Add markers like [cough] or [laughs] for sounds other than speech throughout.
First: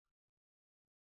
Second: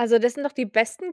Also, das sind doch die besten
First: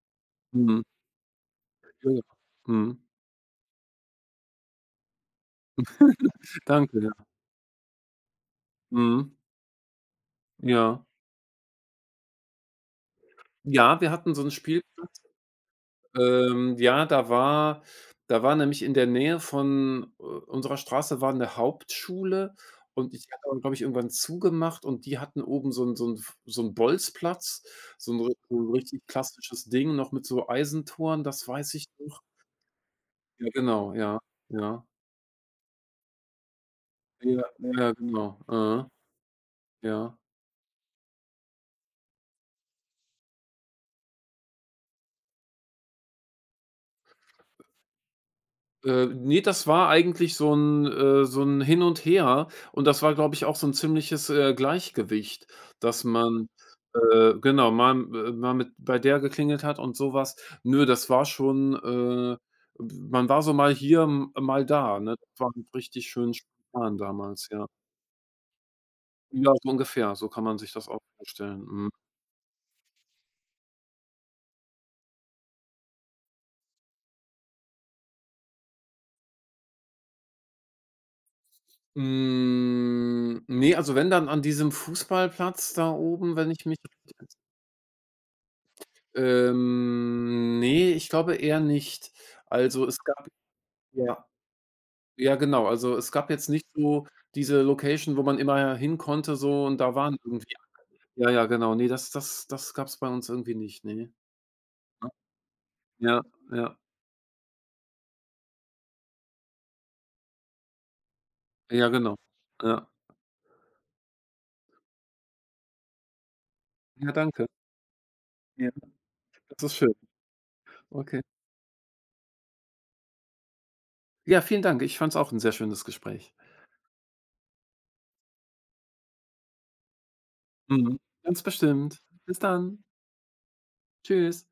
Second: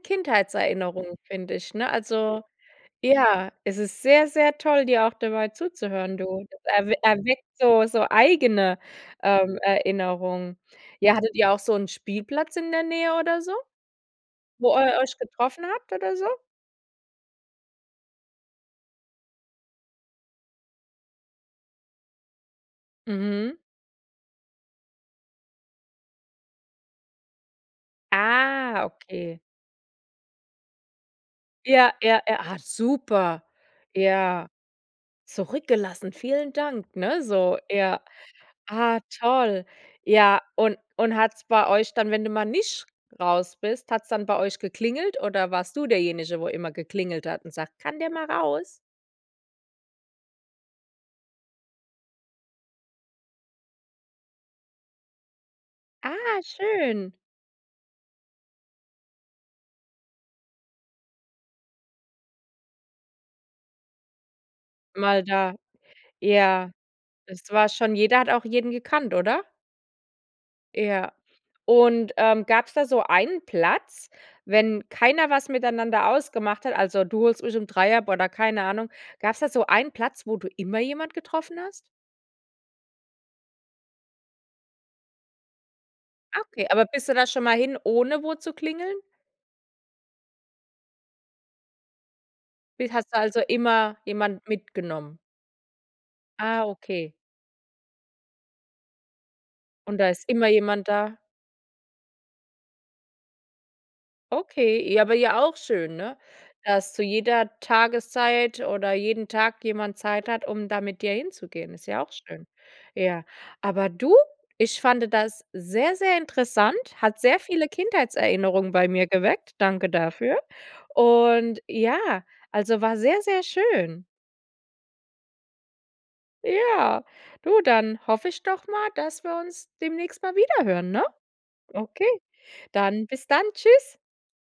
Mhm. Kindheitserinnerungen, finde ich, ne? [unintelligible] Also Mhm. ja. Es ist sehr, sehr toll, dir auch dabei zuzuhören, du. [laughs] Erw Danke. Erweckt so so eigene, Mhm. ähm, Erinnerungen. Ja. Ja, hattet ihr auch so 'n Spielplatz in der Nähe oder so, Ja, wir hatten so 'n wo ihr euch Spielplatz. getroffen habt oder so? Ähm, ja, da war da war nämlich in der Nähe von, äh, unserer Straße war 'ne Hauptschule und die hat Mhm. dann, glaube ich, irgendwann zugemacht und die hatten oben so 'n so 'n f so 'n Bolzplatz, so 'n so 'n Ah, richtig okay. klassisches Ding noch mit so Eisentoren, das weiß ich Ja, ja, noch. ja, ah, super. Ja, genau. Ja, Ja. ja. Zurückgelassen, vielen Dank, ne? Ja, So, ja, ja. genau. Äh. Ah toll, Ja. ja, und und hat's bei euch dann, wenn du mal nicht raus bist, hat's dann bei euch geklingelt oder warst du derjenige, wo immer geklingelt hat und sagt: „Kann der mal raus?“ Äh, ne, das war eigentlich so 'n, äh so 'n Hin und Her. Und das war, glaube ich, auch so 'n ziemliches, äh, Gleichgewicht, dass Ah, man, schön. äh genau, mal m äh, mal mit bei der geklingelt hat und so was. Nö, das war schon, äh, [unintelligible] man war so mal hier, m mal da, ne? Mal Das war da. noch richtig schön Ja, spontan damals, es ja. war schon jeder hat auch jeden gekannt, oder? Ja so ungefähr, so kann man sich das auch Ja, vorstellen, mhm. und, ähm, gab's da so einen Platz, wenn keiner was miteinander ausgemacht hat also, du holst mich um 3 ab, oder keine Ahnung. Gab's da so einen Platz, wo du immer jemand getroffen hast? Hm, ne, also, wenn, dann an diesem Fußballplatz da oben, wenn ich Okay, mich aber bist du richtig ents da schon mal hin, ohne wo zu klingeln? Ähm, ne, ich glaube eher nicht. Also, Bi es hast du gab also immer ja. jemand mitgenommen? Ja, genau. Also, es gab jetzt Ah, nicht so okay. diese Location, wo man immer hin konnte so und da Und da waren ist immer irgendwie jemand da? alle. Ja, ja, genau. Ne, das das das gab's bei uns irgendwie nicht, ne. Okay, ja, Ja. aber ja auch schön, ne, Ja, ja. dass zu jeder Tageszeit oder jeden Tag jemand Zeit hat, um da mit dir hinzugehen, ist Ja, ja auch genau. schön. Ja. Ja. Aber du, ich fand das sehr, sehr interessant, Ja hat sehr danke. viele Ja, Kindheitserinnerungen bei mir geweckt. das ist Danke schön. dafür. Okay. Und ja, also, war sehr, sehr schön. Ja, vielen Dank. Ich fand's auch 'n sehr schönes Gespräch. Ja. Du, dann hoffe ich doch mal, dass wir uns demnächst mal wieder hören, Mhm, ne? ganz bestimmt. Okay, Bis dann. dann bis dann, tschüss. Tschüss.